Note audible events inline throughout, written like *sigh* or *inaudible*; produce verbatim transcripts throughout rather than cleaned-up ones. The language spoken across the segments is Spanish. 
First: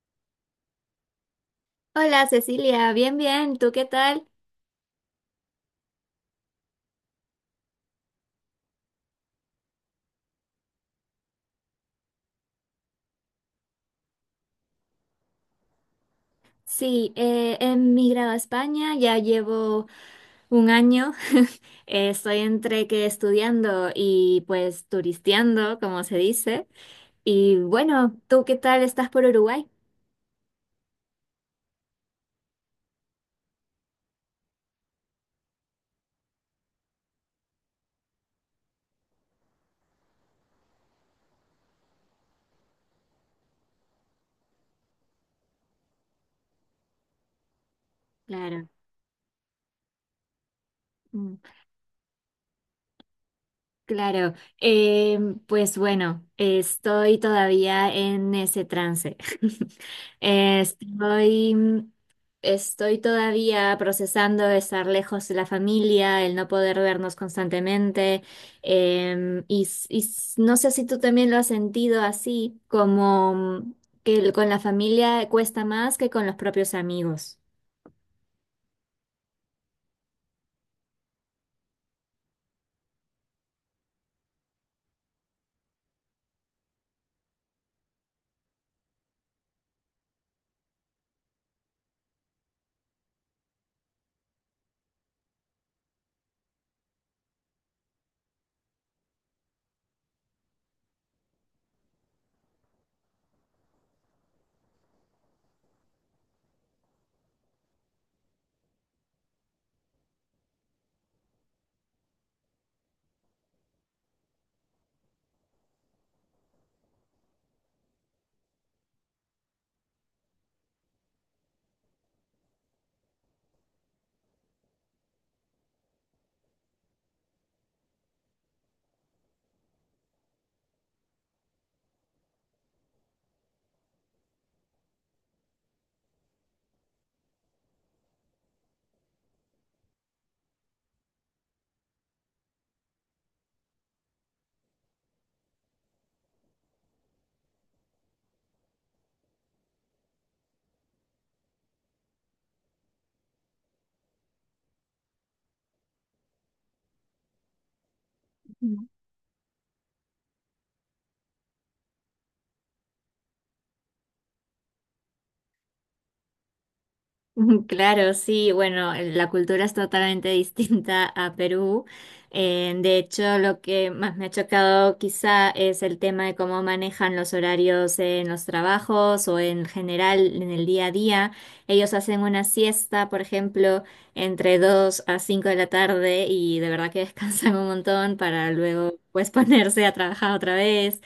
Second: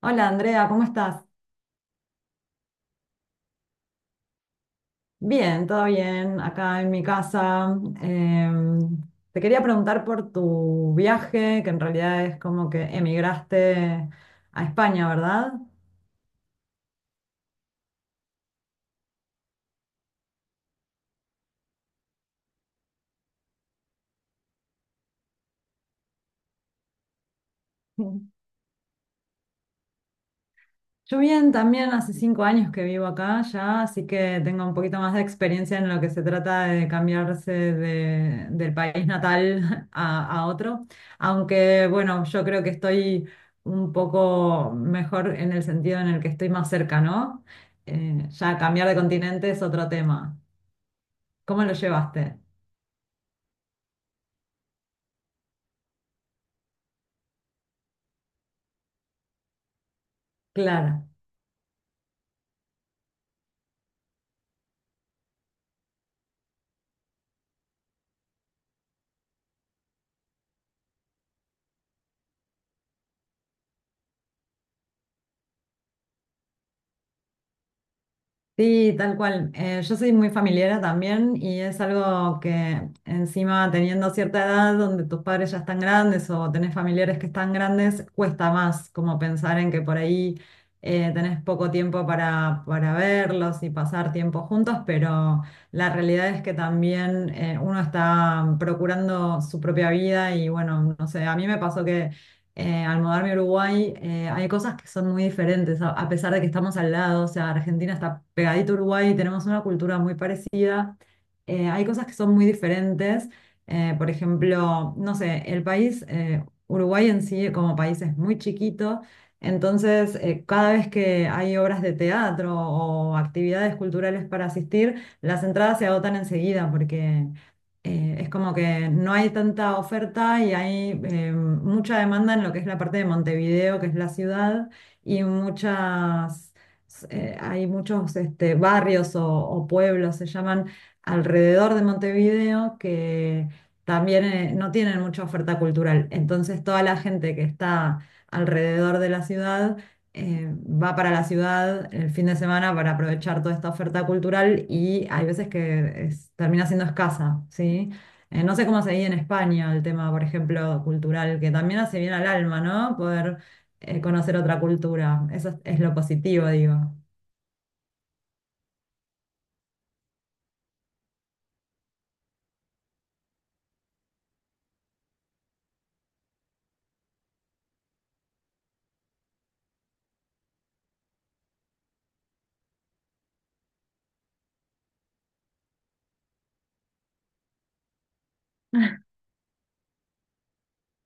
Hola Andrea, ¿cómo estás? Hola Cecilia, bien, bien, ¿tú qué tal? Bien, todo bien, acá en mi casa. Em, Te quería preguntar por tu viaje, que en realidad es como que emigraste a España, ¿verdad? Sí, eh, he emigrado a España, ya llevo un año. *laughs* Eh, estoy entre que estudiando y pues turisteando, como se dice. Y bueno, *laughs* ¿tú qué tal estás por Uruguay? Yo bien, también hace cinco años que vivo acá ya, así que tengo un poquito más de experiencia en lo que se trata de cambiarse de- del país natal *laughs* a, a otro. Aunque bueno, yo creo que estoy un poco mejor en el sentido en el que estoy más cerca, ¿no? Eh, ya Claro. cambiar de continente es otro tema. ¿Cómo lo llevaste? Claro, eh, pues bueno, estoy todavía en ese trance. *laughs* Claro. Estoy, mm, estoy todavía procesando estar lejos de la familia, el no poder vernos constantemente, em, y, s- y s- no sé si tú también lo has sentido así, como mm, que el- con la familia cuesta más que con los propios amigos. Sí, tal cual. Eh, yo soy muy familiera también y es algo que encima teniendo cierta edad donde tus padres ya están grandes o tenés familiares que están grandes, cuesta más como pensar en que por ahí eh, tenés poco tiempo para, para verlos y pasar tiempo juntos, pero la realidad es que también eh, uno está procurando su propia vida y bueno, no sé, a mí me pasó eh, al mudarme a Uruguay. Eh, hay cosas que son muy diferentes, a, a pesar de que estamos al lado. O sea, Argentina está pegadito a Uruguay, tenemos una cultura muy parecida, eh, hay cosas que son muy diferentes. Eh, por ejemplo, no sé, el país, eh, Uruguay en sí como país es muy chiquito, entonces eh, cada vez que hay obras de teatro o actividades culturales para asistir, las entradas se agotan enseguida porque eh, es como que no hay tanta oferta y hay eh, mucha demanda en lo que es la parte de Montevideo, que es la ciudad. Y muchas, eh, hay muchos este, barrios o, o pueblos, se llaman, alrededor de Montevideo, que también eh, no tienen mucha oferta cultural. Entonces toda la gente que está alrededor de la ciudad eh, va para la ciudad el fin de semana para aprovechar toda esta oferta cultural y hay veces que es- termina siendo escasa, ¿sí? Eh, no sé cómo se vive en España el tema, por ejemplo, cultural, que también hace bien al alma, ¿no? Poder eh, conocer otra cultura. Eso es, es lo positivo, digo. *laughs* Claro, sí, bueno, la cultura es totalmente *laughs* distinta a Perú. Eh, de hecho, lo que más me ha chocado quizá es el tema de cómo manejan los horarios en los trabajos o en general en el día a día. Ellos hacen una siesta, por ejemplo, entre dos a cinco de la tarde y de verdad que *laughs* descansan un montón para luego pues *laughs* ponerse a trabajar otra vez.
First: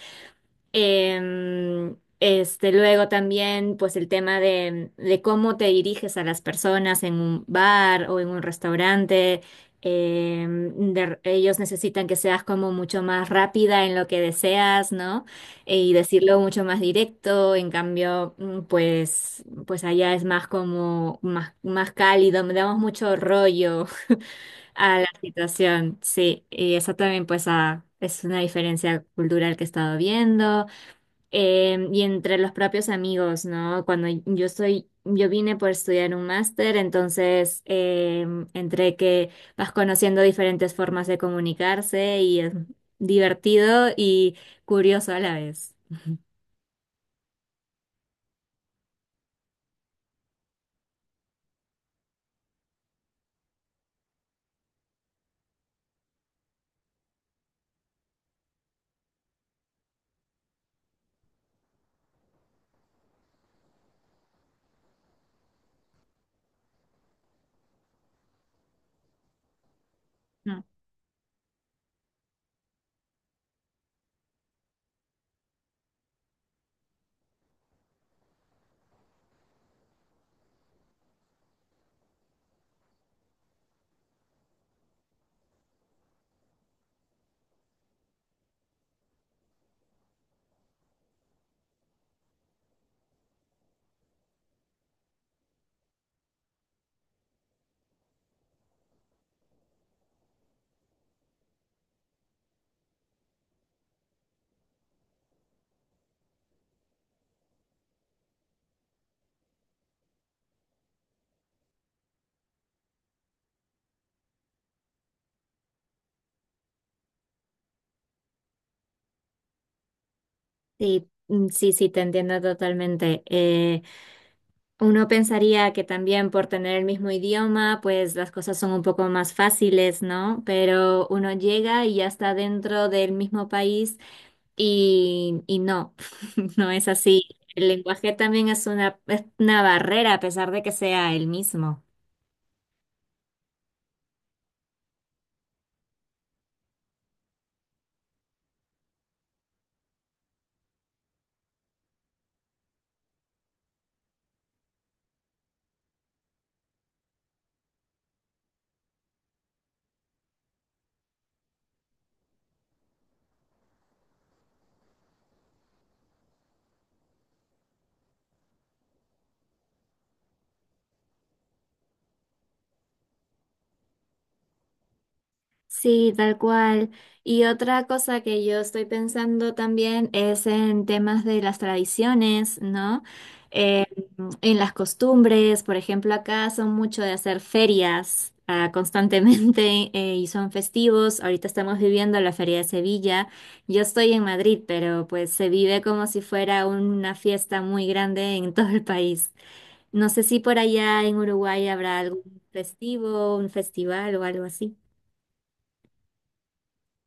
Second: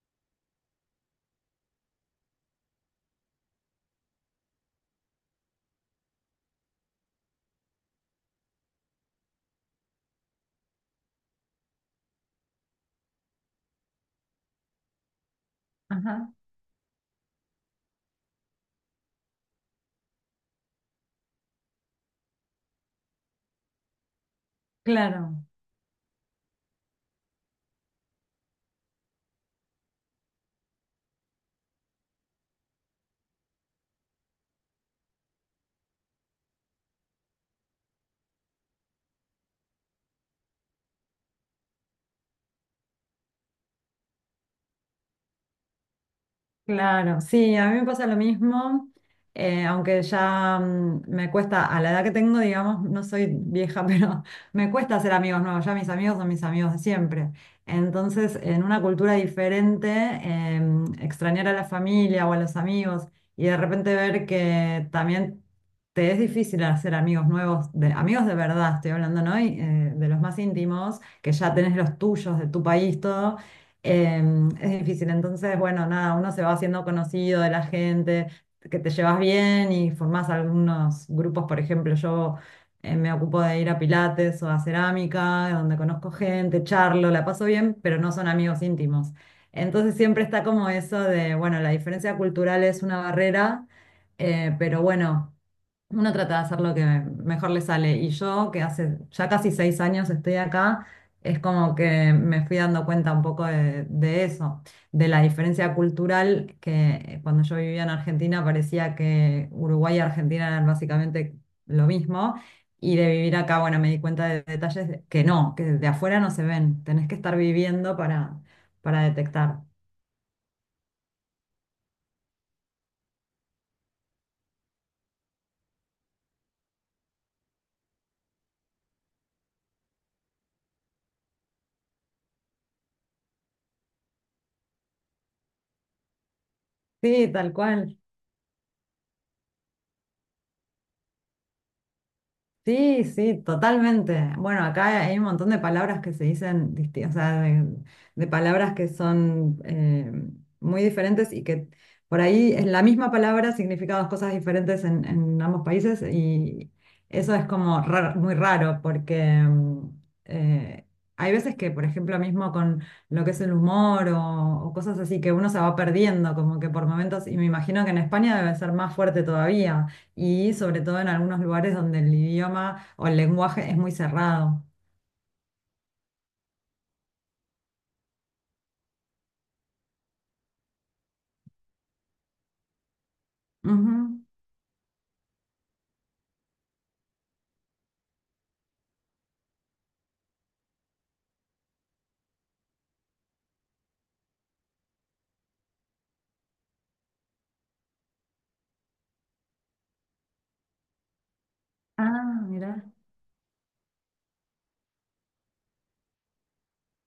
Em, este, luego también, pues el tema de, de cómo te diriges a las personas en un bar o en un restaurante. Em, de- ellos necesitan que seas como mucho más rápida en lo que deseas, ¿no? Eh, Y Ajá, decirlo mucho más directo. En cambio, mm, pues, pues allá es más como más, más cálido, me damos mucho rollo *laughs* a la claro. situación, sí. Y eso también, pues, ah, es una diferencia cultural que he estado viendo eh, y entre los propios amigos, ¿no? Cuando yo estoy, yo vine por estudiar un máster, entonces eh, entre que vas conociendo diferentes formas de comunicarse y es divertido y curioso a la vez. Claro, sí, a mí me pasa lo mismo. Eh, aunque ya mm, me cuesta, a la edad que tengo, digamos, no soy vieja, *laughs* pero me cuesta hacer amigos nuevos, ya mis amigos son mis amigos de siempre. Entonces, en una cultura diferente, em, extrañar a la familia o a los amigos y de repente ver que también te es difícil hacer amigos nuevos, de, amigos de verdad, estoy hablando, ¿no? Y, eh, de los más Mm. íntimos, que ya tenés los tuyos, de tu país, todo. Eh, es difícil, entonces, bueno, nada, uno se va haciendo conocido de la gente, que te llevas bien y formás algunos grupos. Por ejemplo, yo eh, me ocupo de ir a pilates o a cerámica, donde conozco gente, charlo, la paso bien, pero no son amigos íntimos. Entonces siempre está como eso de, bueno, la diferencia cultural es una barrera, eh, pero bueno. Uno trata de hacer lo que mejor le sale. Y yo, que hace ya casi seis años estoy acá, es como que me fui dando cuenta un poco de, de eso, de la diferencia cultural, que cuando yo vivía en Argentina parecía que Uruguay y Argentina eran básicamente lo mismo. Y de vivir acá, bueno, me di cuenta de detalles de- que no, que de afuera no se ven. Tenés que estar viviendo para, para detectar. Sí, mm, sí, sí, te entiendo totalmente. Eh, Uno pensaría que también por tener el mismo idioma, pues las cosas son un poco más fáciles, ¿no? Pero uno llega y ya está dentro del mismo país y, y no, *laughs* no es así. Sí, tal El cual. lenguaje también es una, es una barrera a pesar de que sea el mismo. Sí, sí, totalmente. Bueno, acá hay un montón de palabras que se dicen, disti- o sea, de, de palabras que son eh, muy diferentes y que por ahí es la misma palabra, significa dos cosas diferentes en, en ambos países, y eso es como raro- muy raro porque mm, eh, hay veces que, por ejemplo, mismo con lo que es el humor o, o cosas así, que uno se va perdiendo como que por momentos, y me imagino que en España debe ser más fuerte todavía y sobre todo en algunos lugares donde el idioma o el lenguaje es muy cerrado. Sí, tal cual. Y otra cosa que yo estoy pensando también es en temas de las tradiciones, ¿no? Eh, Ujú. en las costumbres, por ejemplo, acá son mucho de hacer ferias, ah, constantemente *laughs* eh, y son festivos. Ahorita estamos viviendo la Feria de Sevilla. Yo estoy en Madrid, pero pues se vive como si fuera una fiesta muy grande en *laughs* todo el país. No sé si por allá en Uruguay habrá Ah, algún mira, festivo, un festival o algo así.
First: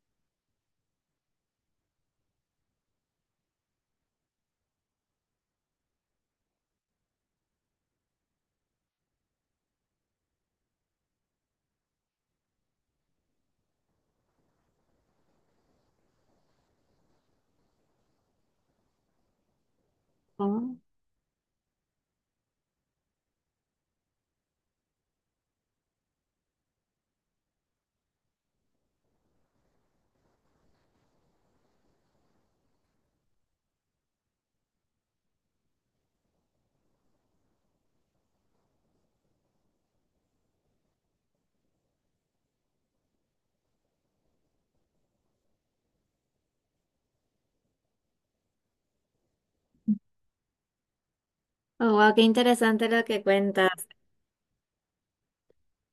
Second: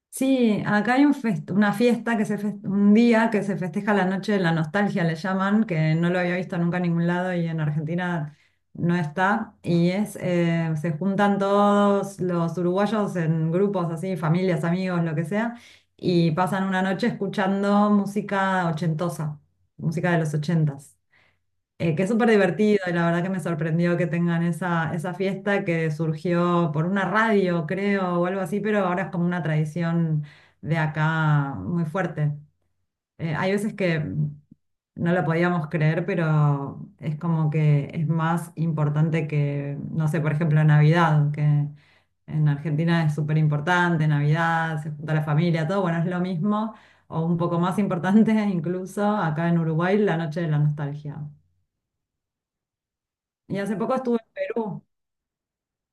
sí, acá hay un fest- una fiesta que se fes- un día que se festeja la noche de la nostalgia, le llaman, que no lo había visto nunca en ningún lado y en Argentina no está. Y es, eh, se juntan todos los uruguayos en grupos así, familias, amigos, lo que sea, y pasan una noche escuchando música ochentosa, música de los ochentas. Eh, que es súper divertido y la verdad que me sorprendió que tengan esa, esa fiesta, que surgió por una radio, creo, o algo así, pero ahora es como una tradición de acá muy fuerte. Eh, hay veces que no lo podíamos creer, pero es como que es más importante que, no sé, por ejemplo, Navidad, que en Argentina es súper importante. Navidad, se junta la familia, todo, bueno, es lo mismo, o un poco más importante *laughs* incluso acá en Uruguay, la noche de la nostalgia. Oh, wow, qué interesante lo que Y cuentas. hace poco estuve en Perú.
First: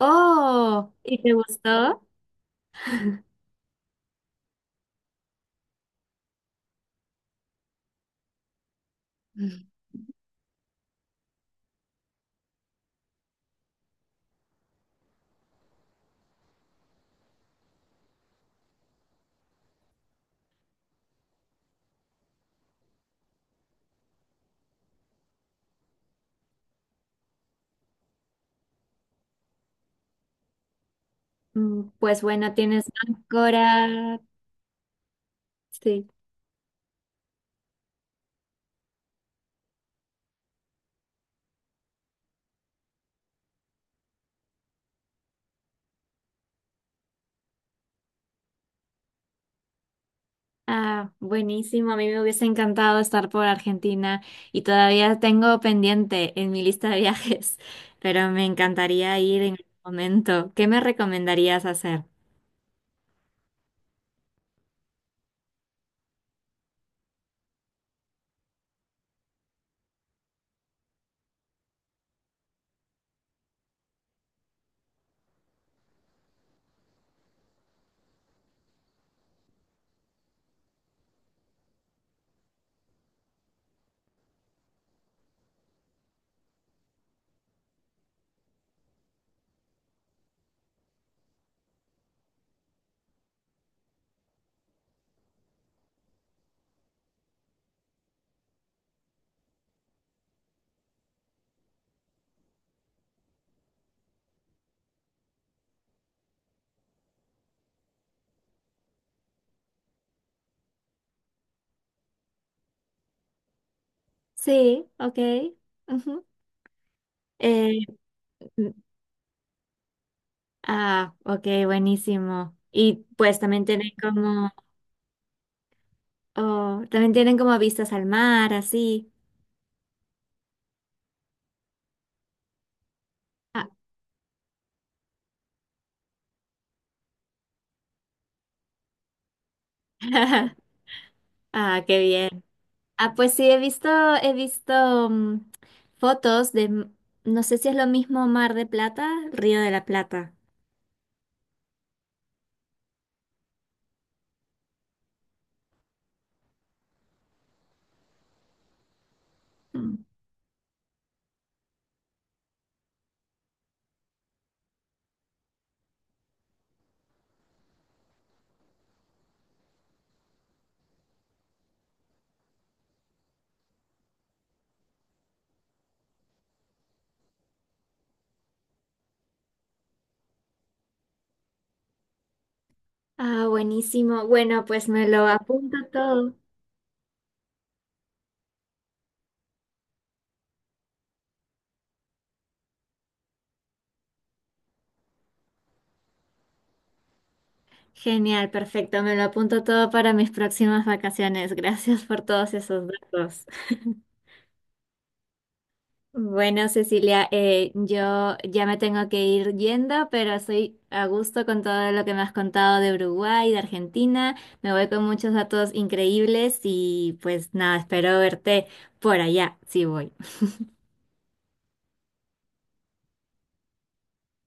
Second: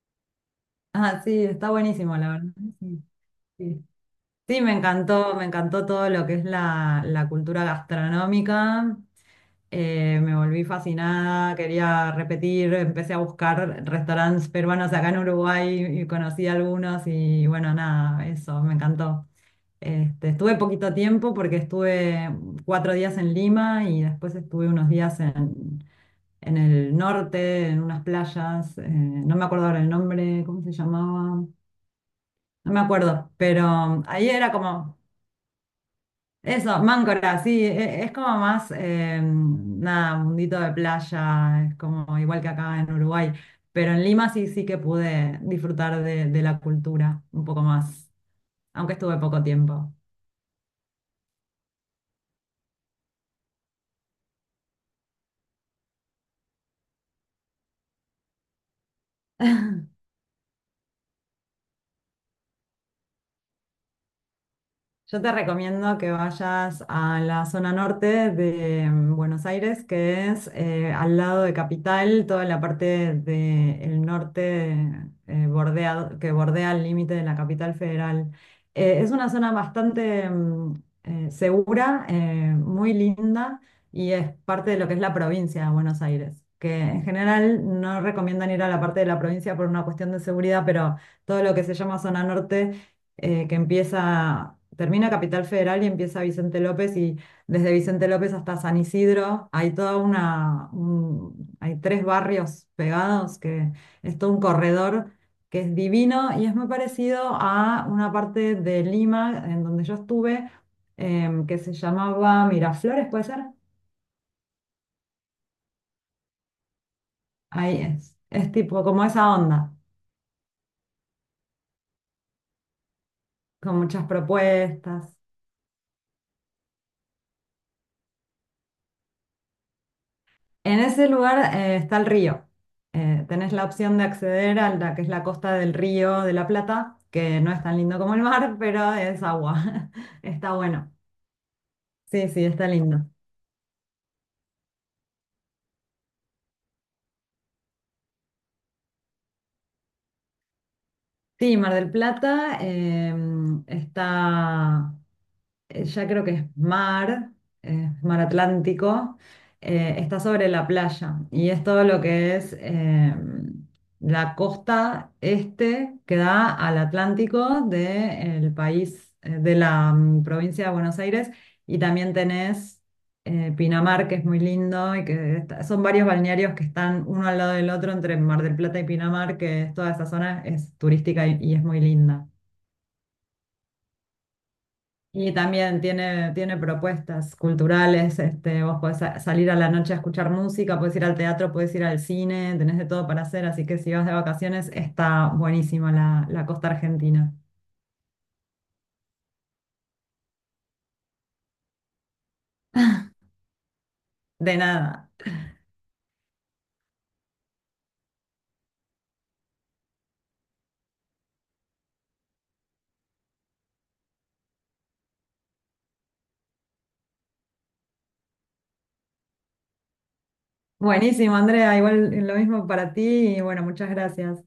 Oh, ¿y Ah, te sí, está gustó? buenísimo, la verdad. Sí, sí. Sí, me encantó, me encantó todo lo que es la, la cultura gastronómica. *laughs* Eh, me volví fascinada, quería repetir, empecé a buscar restaurantes peruanos acá en Uruguay y conocí algunos y bueno, nada, eso, me encantó. Este, estuve poquito tiempo porque estuve cuatro días en Lima y después estuve unos días en, en el norte, en unas playas. Eh, no me acuerdo ahora el nombre, ¿cómo se llamaba? Mm, pues bueno, No me tienes acuerdo, pero Ancora. ahí era como... Sí. Eso, Máncora, sí, e- es como más, eh, nada, mundito de playa, es como igual que acá en Uruguay, pero en Lima sí, sí que pude disfrutar de, de la cultura un poco más, aunque estuve poco tiempo. Ah, buenísimo. A mí me hubiese encantado estar por Argentina y todavía tengo pendiente en mi lista de viajes, *laughs* pero me encantaría ir en algún momento. ¿Qué me recomendarías hacer? Yo te recomiendo que vayas a la zona norte de mm, Buenos Aires, que es eh, al lado de Capital, toda la parte del norte eh, bordea- que bordea el límite de la capital federal. Eh, es una zona bastante mm, eh, segura, eh, muy linda, y es parte de lo que es la provincia de Buenos Aires, que en general no recomiendan ir a la parte de la provincia por una cuestión de seguridad, pero todo lo que se llama zona norte eh, que empieza, termina Capital Federal y empieza Vicente López, y desde Vicente López hasta San Isidro hay toda una, un- hay tres barrios pegados, que es todo un corredor, que es divino y es muy parecido a una parte de Lima en donde yo estuve em, que se llamaba Miraflores, ¿puede ser? Sí, ok. Ujú. Eh, Ahí es, es mm, tipo como esa onda, ah, ok, buenísimo. Y pues también con tienen muchas como... propuestas. Oh, también tienen como vistas al mar, así. En ese lugar eh, está el río. Eh, tenés la Ah, opción de acceder a la que es la costa del río de la Plata, que no es tan lindo como el mar, *laughs* pero es agua. *laughs* Está *laughs* bueno. ah, qué Sí, bien. sí, está lindo. Ah, pues sí, he visto, he visto mm, fotos de, m- no sé si es lo mismo Mar de Plata, Río de la Plata. Sí, Mar del Plata eh, está eh, ya creo que es mar, eh, mar Atlántico, eh, Mm. está sobre la playa y es todo lo que es eh, la costa este que da al Atlántico del país, eh, de la mm, provincia de Buenos Aires, y también tenés eh, Pinamar, que es muy lindo y que está- son varios balnearios que están uno al lado del otro entre Mar del Plata y Pinamar, que es- toda esa zona es turística y y es muy linda. Ah, buenísimo. Bueno, pues me lo Y apunto también tiene, todo. tiene propuestas culturales, este, vos podés sa- salir a la noche a escuchar música, podés ir al teatro, podés ir al cine, tenés de todo para hacer, así que si vas de vacaciones está buenísima la, la costa argentina. Genial, perfecto. Me lo apunto todo para mis próximas vacaciones. Gracias por todos esos datos. De nada. Bueno, Cecilia, eh, yo ya me tengo que ir yendo, pero estoy a gusto con todo lo que me has contado de Uruguay, de Argentina. Me voy con muchos datos increíbles y pues nada, espero verte por allá, si voy. Buenísimo, Andrea, igual lo mismo para ti y bueno, muchas gracias.